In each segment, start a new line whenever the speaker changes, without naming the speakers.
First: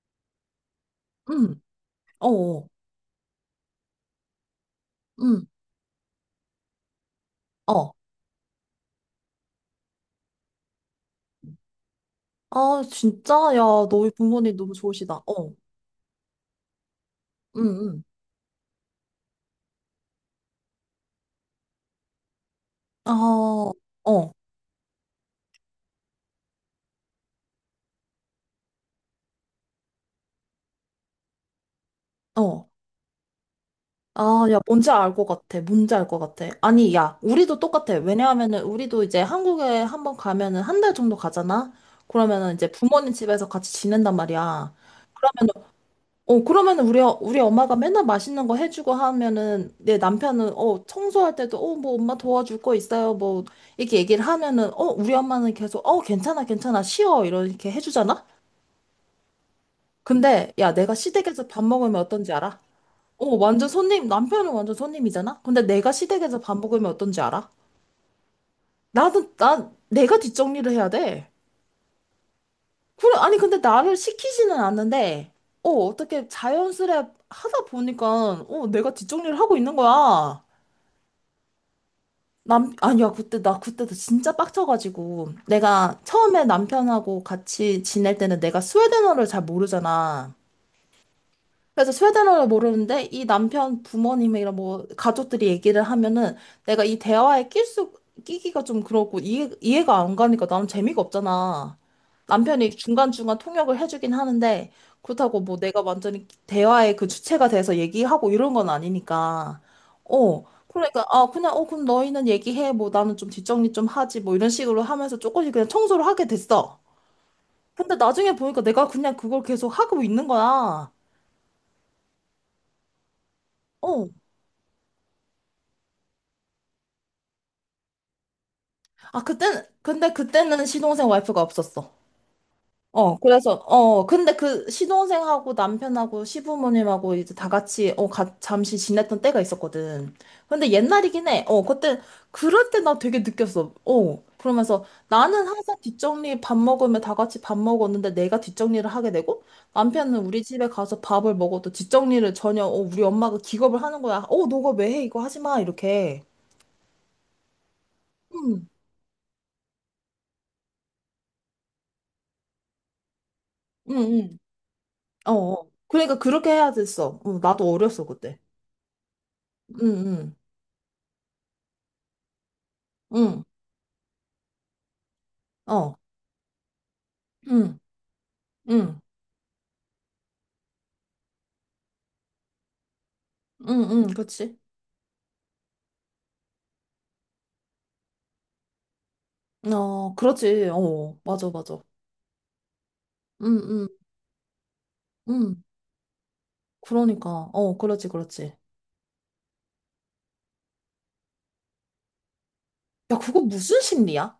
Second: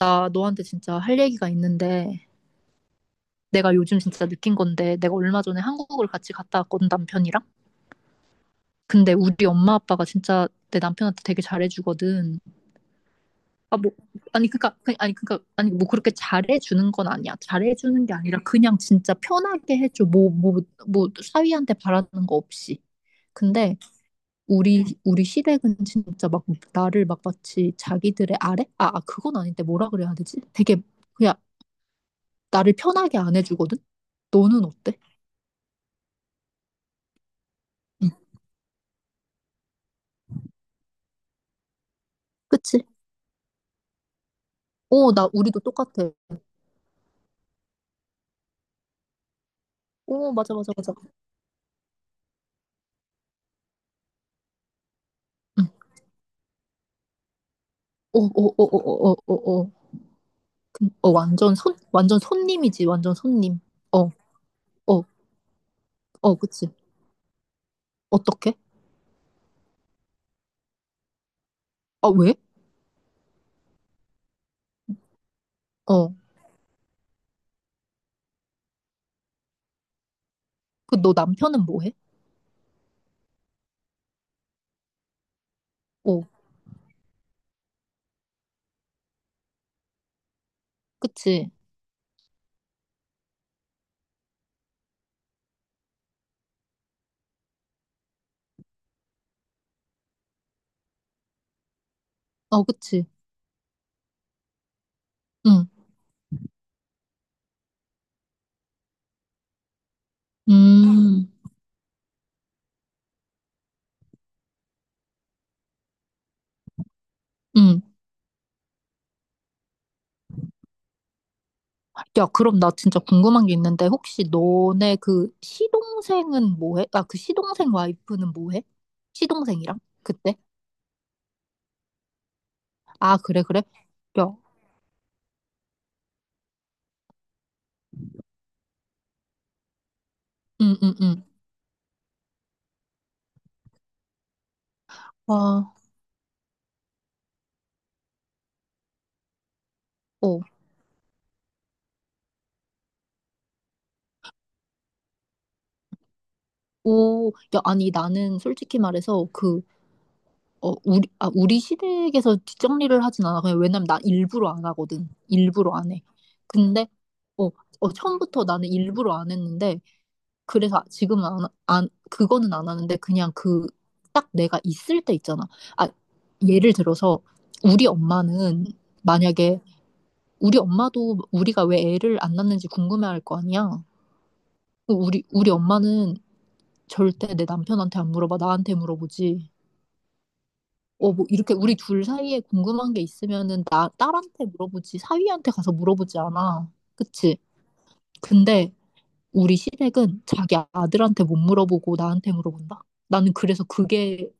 나 너한테 진짜 할 얘기가
응,
있는데
어, 어,
내가 요즘 진짜 느낀 건데, 내가 얼마
응,
전에 한국을 같이 갔다 왔거든, 남편이랑.
어.
근데 우리 엄마 아빠가 진짜 내 남편한테 되게 잘해주거든.
아, 진짜? 야,
아 뭐
너희
아니
부모님 너무
그니까 아니
좋으시다.
그니까
어,
아니, 뭐 그렇게 잘해주는 건 아니야.
응, 응.
잘해주는 게 아니라 그냥 진짜 편하게 해줘. 뭐 사위한테 바라는 거 없이.
아, 어,
근데 우리 시댁은 진짜 막 나를 막 마치 자기들의 아래 그건 아닌데, 뭐라 그래야 되지, 되게 그냥
어.
나를 편하게 안 해주거든?
아, 야,
너는
뭔지
어때?
알 것 같아. 뭔지 알 것 같아. 아니, 야, 우리도 똑같아.
응,
왜냐하면은, 우리도 이제 한국에 한번 가면은 한 달 정도 가잖아? 그러면은 이제
그치?
부모님 집에서 같이 지낸단 말이야.
어, 나, 우리도 똑같아.
어, 그러면 우리 엄마가 맨날 맛있는 거 해주고 하면은 내
어,
남편은
맞아, 맞아, 맞아.
청소할 때도 뭐 엄마 도와줄 거 있어요. 뭐 이렇게 얘기를 하면은 우리 엄마는
응.
계속 괜찮아, 괜찮아, 쉬어. 이렇게
어,
해주잖아?
어, 어, 어, 어, 어, 어.
근데 야, 내가
어,
시댁에서
완전
밥
손,
먹으면
완전
어떤지 알아?
손님이지, 완전
어,
손님.
완전 손님,
어,
남편은 완전
어,
손님이잖아? 근데 내가
어,
시댁에서 밥
그치?
먹으면 어떤지 알아?
어떻게?
나는, 난 내가 뒷정리를 해야 돼.
아, 왜?
그래, 아니, 근데 나를 시키지는 않는데
어,
어떻게 자연스레 하다 보니까 내가 뒷정리를 하고 있는 거야.
그, 너 남편은 뭐 해?
아니야, 그때, 나 그때도 진짜 빡쳐가지고. 내가
어,
처음에 남편하고 같이 지낼 때는 내가 스웨덴어를 잘 모르잖아.
그치?
그래서 스웨덴어를 모르는데 이 남편 부모님이랑 뭐 가족들이 얘기를 하면은 내가 이 대화에 낄 수, 끼기가 좀 그렇고 이해가 안 가니까 나는 재미가 없잖아.
어,
남편이
그치?
중간중간 통역을 해주긴 하는데 그렇다고 뭐
응,
내가 완전히 대화의 그 주체가 돼서 얘기하고 이런 건 아니니까. 어. 그러니까
음,
그냥 그럼 너희는 얘기해 뭐 나는 좀 뒷정리 좀 하지 뭐 이런 식으로 하면서 조금씩 그냥 청소를 하게 됐어.
음.
근데 나중에 보니까 내가 그냥 그걸 계속 하고 있는 거야.
야, 그럼 나 진짜 궁금한 게 있는데,
어.
혹시 너네 그 시동생은 뭐 해? 아, 그 시동생 와이프는 뭐 해?
아, 그때,
시동생이랑?
근데
그때?
그때는 시동생 와이프가 없었어.
아,
어,
그래,
그래서,
그래? 야,
근데 그 시동생하고 남편하고 시부모님하고 이제 다 같이, 잠시 지냈던 때가 있었거든. 근데
응, 응, 응.
옛날이긴 해. 어, 그때, 그럴 때 나 되게 느꼈어. 어, 그러면서 나는
와,
항상 뒷정리 밥 먹으면 다 같이 밥 먹었는데 내가 뒷정리를 하게 되고 남편은
어,
우리 집에 가서 밥을 먹어도 뒷정리를 전혀, 우리 엄마가 기겁을 하는 거야. 어, 너가 왜 해? 이거 하지 마. 이렇게.
오, 야, 아니, 나는
응,
솔직히 말해서 그, 어, 우리, 아, 우리 시댁에서 뒷정리를 하진 않아. 그냥 왜냐면
응,
나
응.
일부러 안 하거든.
어, 어.
일부러 안 해.
그러니까 그렇게 해야
근데,
됐어. 어,
어,
나도
어,
어렸어, 그때.
처음부터 나는 일부러 안 했는데,
응, 응,
그래서 지금은 안, 안, 그거는 안 하는데, 그냥
응,
그, 딱 내가 있을 때 있잖아. 아,
어,
예를 들어서,
응,
우리 엄마는
응,
만약에, 우리 엄마도 우리가 왜 애를 안 낳는지 궁금해할 거 아니야.
응, 응, 그치.
그 우리 엄마는 절대 내 남편한테 안 물어봐. 나한테 물어보지.
어, 그렇지.
어,
어,
뭐
맞아,
이렇게 우리
맞아.
둘 사이에 궁금한 게
응,
있으면은
응,
나 딸한테 물어보지. 사위한테
응.
가서 물어보지 않아. 그치?
그러니까, 어, 그렇지, 그렇지.
근데 우리 시댁은 자기 아들한테 못 물어보고 나한테 물어본다.
야,
나는
그거
그래서
무슨
그게,
심리야?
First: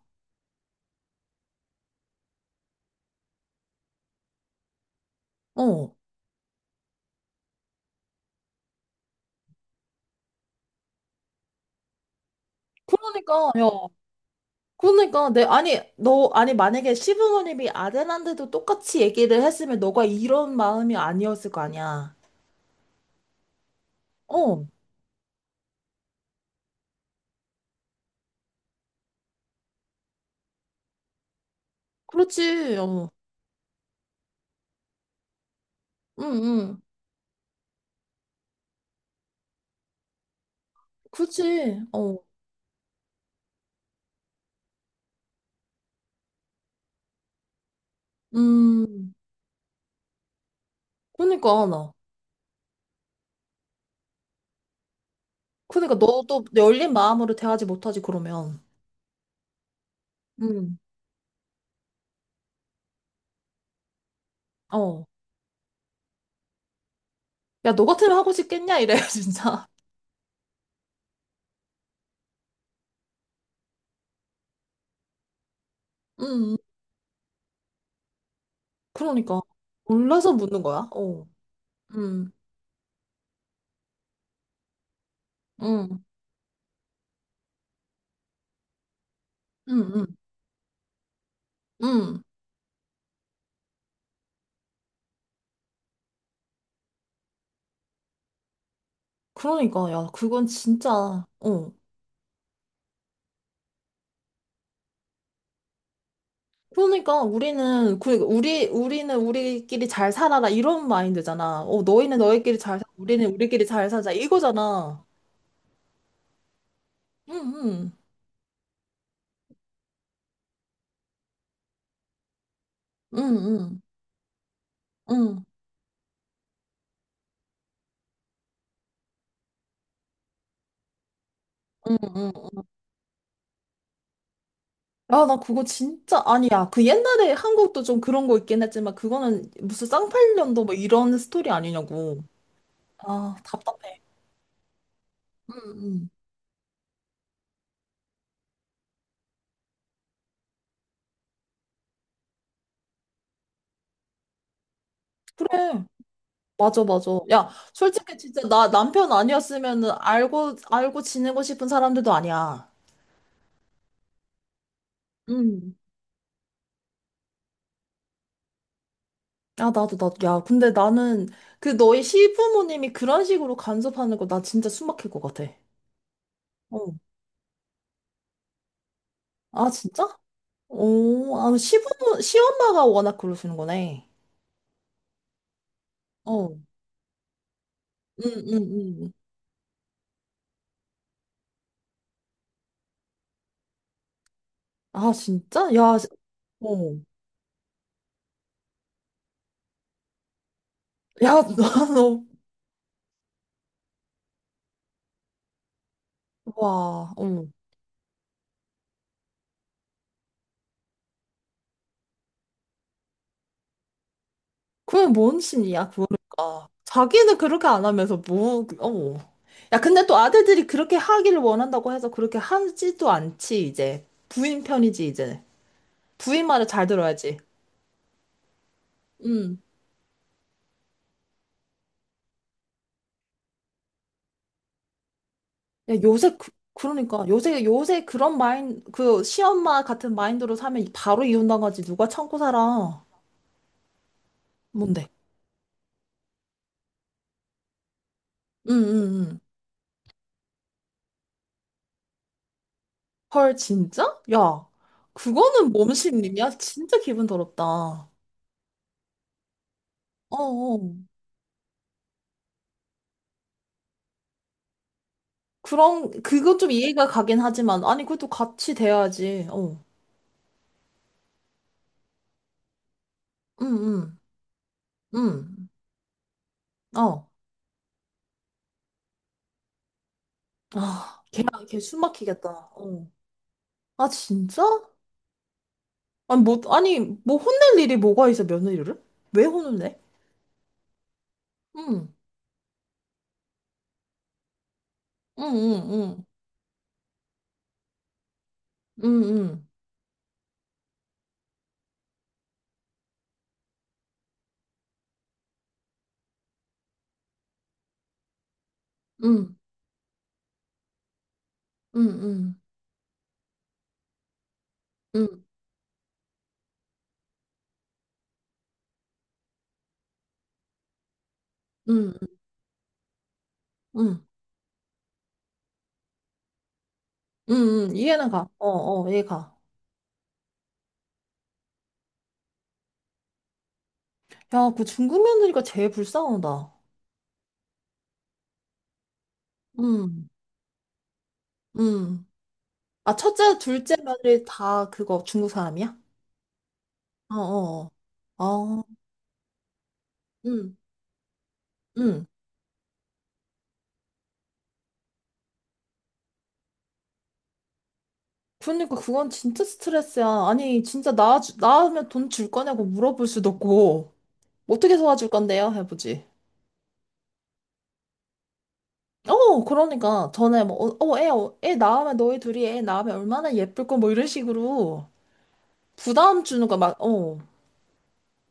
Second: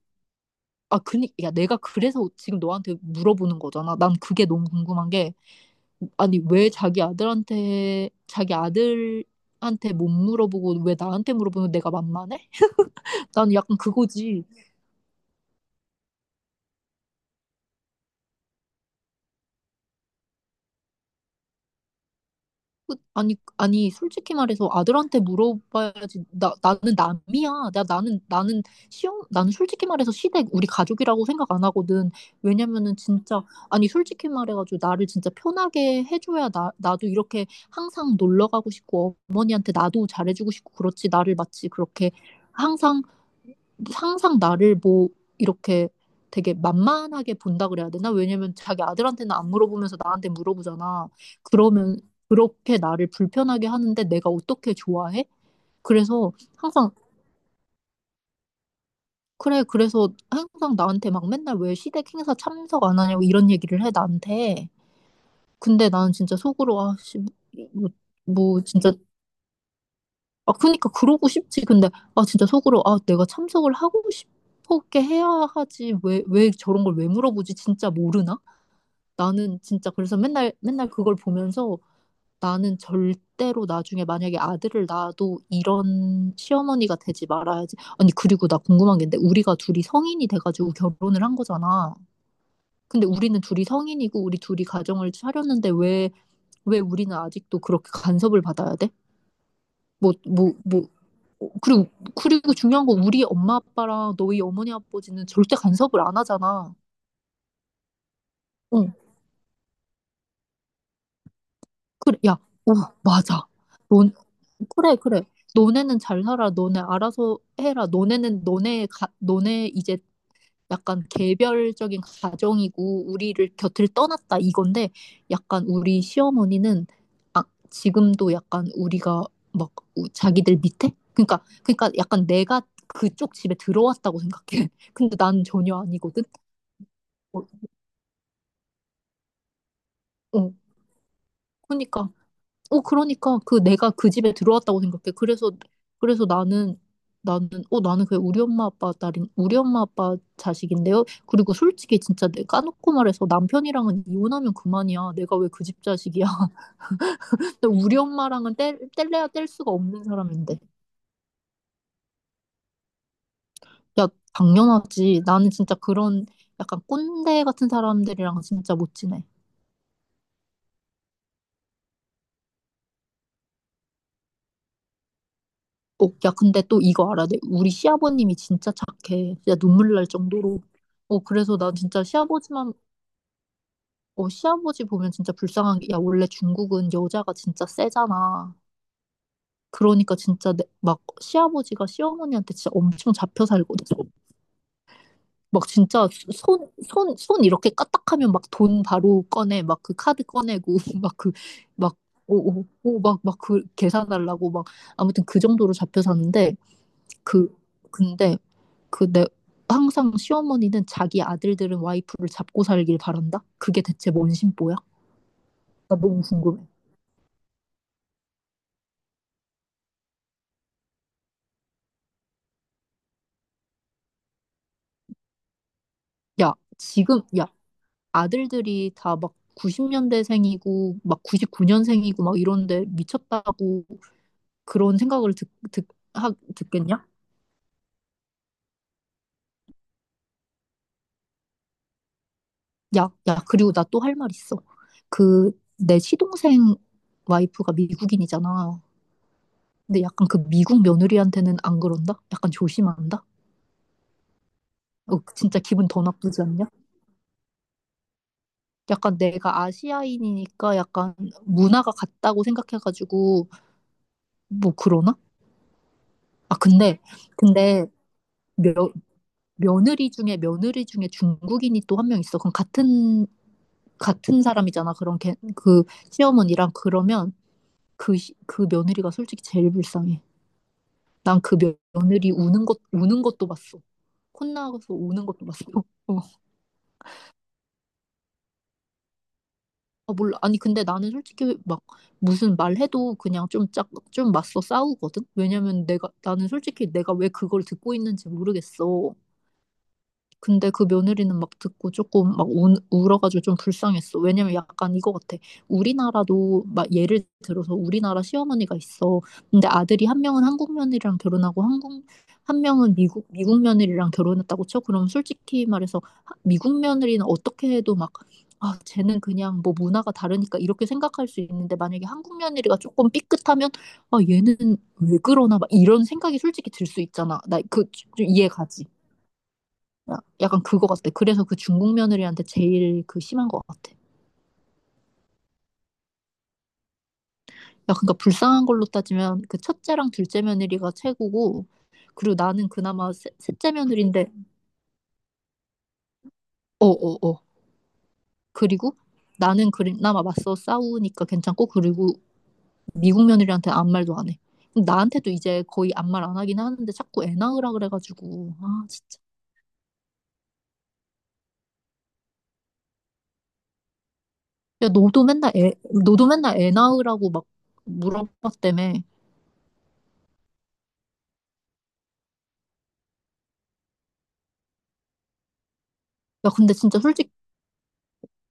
아, 그니 야 내가 그래서 지금 너한테 물어보는 거잖아. 난 그게 너무 궁금한 게,
어.
아니 왜 자기 아들한테 못 물어보고 왜 나한테 물어보면, 내가 만만해?
그러니까,
나는
야,
약간 그거지.
그러니까, 아니, 아니, 만약에 시부모님이 아들한테도 똑같이 얘기를 했으면 너가 이런 마음이 아니었을 거 아니야.
아니, 아니, 솔직히
어,
말해서 아들한테 물어봐야지. 나, 나는 남이야. 나는 시험, 나는 솔직히 말해서 시댁 우리 가족이라고 생각 안 하거든.
그렇지,
왜냐면은
어,
진짜, 아니, 솔직히 말해가지고 나를 진짜 편하게
응,
해줘야 나,
응,
나도 이렇게 항상 놀러 가고 싶고, 어머니한테 나도 잘해주고 싶고 그렇지. 나를 마치
그렇지,
그렇게
어,
항상 항상 나를 뭐 이렇게 되게 만만하게 본다 그래야 되나? 왜냐면 자기
음.
아들한테는 안 물어보면서 나한테 물어보잖아.
그러니까 나.
그러면 그렇게 나를 불편하게 하는데 내가 어떻게 좋아해?
그러니까
그래서
너도
항상,
열린 마음으로 대하지 못하지 그러면.
그래 그래서 항상
음.
나한테 막 맨날 왜 시댁 행사 참석 안 하냐고 이런 얘기를 해 나한테.
어.
근데 나는 진짜 속으로 아씨,
야, 너
뭐,
같으면 하고
뭐
싶겠냐?
진짜,
이래 진짜.
아, 그니까 그러고 싶지. 근데, 아, 진짜 속으로, 아, 내가 참석을 하고 싶었게 해야 하지. 왜
음.
저런 걸 왜 물어보지? 진짜 모르나?
그러니까
나는 진짜 그래서
몰라서
맨날,
묻는 거야.
맨날 그걸
어.
보면서,
음.
나는 절대로 나중에 만약에 아들을 낳아도
음.
이런 시어머니가 되지 말아야지. 아니, 그리고 나 궁금한 게 있는데, 우리가
음.
둘이
음.
성인이 돼가지고 결혼을 한 거잖아.
음.
근데 우리는 둘이 성인이고, 우리 둘이 가정을 차렸는데, 왜 우리는 아직도 그렇게 간섭을 받아야 돼?
그러니까 야,
뭐,
그건
뭐, 뭐,
진짜
어,
어.
그리고, 그리고 중요한 건 우리 엄마 아빠랑 너희 어머니 아버지는 절대 간섭을 안 하잖아.
그러니까 우리는 그 우리
응,
우리는 우리끼리 잘 살아라 이런 마인드잖아. 어, 너희는
그래, 야,
너희끼리
오,
잘 살아. 우리는
맞아.
우리끼리 잘 살자.
넌, 그래,
이거잖아.
그래. 너네는 잘 살아. 너네
음.
알아서 해라.
음.
너네는 너네, 가, 너네 이제 약간 개별적인 가정이고
음.
우리를
음.
곁을 떠났다 이건데,
음.
약간 우리 시어머니는 아, 지금도 약간 우리가 막 자기들 밑에? 그러니까, 그러니까
음.
약간
음.
내가 그쪽 집에 들어왔다고 생각해. 근데
아, 나
난
그거
전혀
진짜
아니거든.
아니야. 그 옛날에
어,
한국도 좀 그런 거 있긴 했지만 그거는 무슨
어,
쌍팔년도 뭐 이런 스토리
그러니까,
아니냐고.
어,
아,
그러니까 그 내가
답답해.
그 집에 들어왔다고 생각해. 그래서,
응, 응.
그래서 나는, 나는 어 나는 그냥 우리 엄마 아빠 딸인, 우리 엄마 아빠 자식인데요. 그리고 솔직히 진짜 내 까놓고 말해서 남편이랑은 이혼하면 그만이야. 내가 왜 그 집
그래.
자식이야?
맞아, 맞아. 야,
근데 우리
솔직히 진짜
엄마랑은
나 남편
뗄래야 뗄 수가
아니었으면은
없는
알고
사람인데.
알고 지내고 싶은 사람들도 아니야.
야, 당연하지. 나는
응.
진짜 그런 약간 꼰대 같은 사람들이랑 진짜 못 지내.
아, 나도 나도 야, 근데 나는 그 너희 시부모님이 그런 식으로 간섭하는 거 나 진짜 숨 막힐 것 같아.
어, 야, 근데 또
어.
이거 알아야 돼. 우리 시아버님이 진짜 착해. 진짜
아,
눈물
진짜?
날 정도로. 어,
오,
그래서
아,
난 진짜
시부모
시아버지만,
시엄마가 워낙 그러시는 거네.
어, 시아버지 보면 진짜 불쌍한 게, 야, 원래
어.
중국은 여자가 진짜 세잖아.
응응응
그러니까 진짜 내, 막 시아버지가 시어머니한테 진짜 엄청 잡혀 살거든.
아,
막
진짜? 야,
진짜
어.
손 이렇게 까딱하면 막 돈 바로 꺼내, 막 그 카드 꺼내고, 막 그,
야,
막,
나너
오, 막, 막 그 계산하려고 막 아무튼 그 정도로 잡혀 사는데,
와, 어.
그 근데 그 내 항상 시어머니는 자기 아들들은 와이프를 잡고 살길 바란다. 그게 대체 뭔 심보야?
그게 뭔 심리야,
나 너무 궁금해.
그러니까. 자기는 그렇게 안 하면서 뭐, 어. 야, 근데 또 아들들이 그렇게 하기를 원한다고 해서 그렇게 하지도 않지, 이제. 부인 편이지, 이제. 부인
야,
말을 잘
지금
들어야지.
야, 아들들이 다 막
응
90년대생이고 막 99년생이고 막 이런데, 미쳤다고 그런 생각을
야, 요새, 그,
듣겠냐?
그러니까, 요새 그런 그, 시엄마 같은 마인드로 사면 바로 이혼당하지. 누가 참고 살아.
야, 야, 그리고 나 또 할 말 있어.
뭔데?
그 내 시동생 와이프가
응,
미국인이잖아.
응, 응.
근데 약간 그 미국 며느리한테는 안 그런다? 약간 조심한다?
헐, 진짜? 야,
어, 진짜
그거는
기분
몸
더 나쁘지
심리냐?
않냐?
진짜 기분 더럽다. 어,
약간 내가 아시아인이니까
어.
약간 문화가 같다고 생각해가지고 뭐 그러나?
그럼,
아
그건 좀
근데,
이해가 가긴 하지만,
근데
아니, 그것도
며,
같이 돼야지. 어.
며느리 중에 중국인이 또 한 명 있어. 그럼 같은
응, 응,
같은 사람이잖아. 그런 걔,
응.
그 시어머니랑
어.
그러면, 그, 그 며느리가 솔직히 제일 불쌍해.
아,
난 그
걔숨
며느리
막히겠다.
우는 것
어.
우는 것도 봤어.
아, 진짜?
콧나가서 우는 것도 봤어.
아니, 뭐, 아니, 뭐 혼낼 일이 뭐가 있어, 며느리를? 왜 혼을 내?
아, 몰라. 아니, 근데 나는 솔직히 막
응,
무슨 말해도 그냥 좀 짝, 좀 맞서 싸우거든?
응,
왜냐면
응,
내가,
응,
나는 솔직히 내가 왜 그걸 듣고 있는지 모르겠어.
응,
근데 그 며느리는 막 듣고 조금 막 우, 울어가지고 좀 불쌍했어. 왜냐면 약간 이거 같아. 우리나라도 막 예를 들어서 우리나라 시어머니가 있어.
응, 응,
근데 아들이 한 명은 한국 며느리랑 결혼하고,
응,
한국
응,
한 명은 미국 며느리랑 결혼했다고 쳐. 그럼
응,
솔직히 말해서 미국 며느리는 어떻게 해도 막 아, 쟤는 그냥 뭐 문화가 다르니까 이렇게 생각할 수 있는데, 만약에
응,
한국 며느리가 조금 삐끗하면 아,
응,
얘는 왜 그러나 막 이런 생각이 솔직히 들 수 있잖아.
응,
나 그,
응, 이해는
이해
가. 어,
가지.
어, 이해 가.
약간 그거 같아. 그래서 그 중국 며느리한테 제일 그 심한 것 같아.
야, 그 중국 며느리가 제일 불쌍하다.
야, 그러니까 불쌍한 걸로 따지면 그 첫째랑
음,
둘째 며느리가 최고고,
음.
그리고 나는 그나마
아, 첫째,
셋째
둘째
며느리인데,
며느리 다 그거 중국 사람이야?
어, 어, 어.
어어어. 아,
그리고 나는 그나마 맞서
응
싸우니까 괜찮고, 그리고
응.
미국 며느리한테 아무 말도 안 해. 근데 나한테도 이제 거의 아무 말 안 하긴 하는데 자꾸 애 낳으라 그래가지고, 아,
그러니까
진짜.
그건 진짜 스트레스야. 아니, 진짜 나으면 돈 줄 거냐고 물어볼 수도 없고,
야,
어떻게
너도
도와줄
맨날
건데요?
애,
해보지.
너도 맨날 애 낳으라고 막 물어봤다며.
어, 그러니까. 전에 뭐, 애 낳으면, 너희 둘이 애 낳으면 얼마나 예쁠 거 뭐 이런 식으로 부담
야,
주는
근데
거 막,
진짜 솔직히,
어.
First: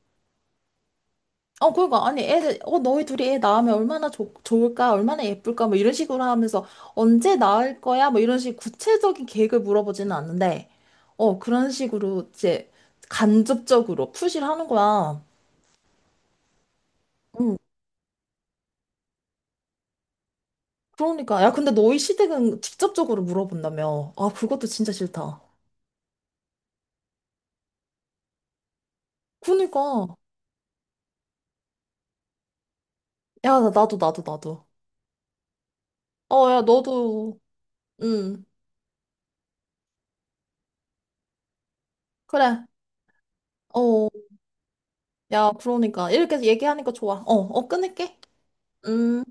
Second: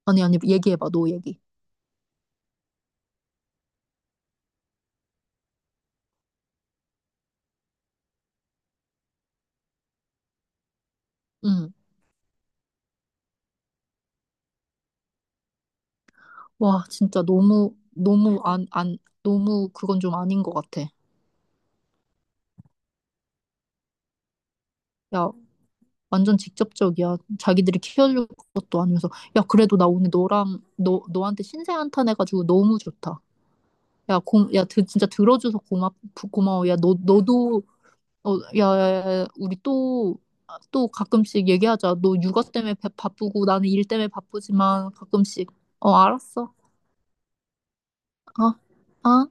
아니, 아니, 얘기해봐, 너 얘기.
어, 그러니까, 아니, 애들, 너희 둘이 애 낳으면 얼마나 좋 좋을까, 얼마나 예쁠까, 뭐 이런 식으로 하면서 언제 낳을 거야, 뭐 이런 식 구체적인 계획을 물어보지는 않는데, 어, 그런
응.
식으로 이제 간접적으로 푸시를 하는 거야.
와, 진짜
응,
너무 안, 안, 너무 그건 좀 아닌 것 같아.
그러니까, 야, 근데 너희 시댁은 직접적으로 물어본다며. 아, 그것도 진짜
야,
싫다.
완전 직접적이야. 자기들이 키워줄 것도 아니면서. 야, 그래도 나
그러니까,
오늘 너랑, 너, 너한테 신세 한탄해가지고 너무 좋다.
야, 나도,
야,
나도,
고, 야,
나도.
드, 진짜 들어줘서 고맙,
어, 야,
고마워. 야, 너,
너도,
너도, 어,
응,
야, 야, 야, 또 가끔씩 얘기하자. 너 육아
그래.
때문에 바쁘고 나는 일 때문에
어,
바쁘지만 가끔씩.
야,
어,
그러니까. 이렇게
알았어.
얘기하니까 좋아. 어, 어, 끊을게.
어,
음.
어.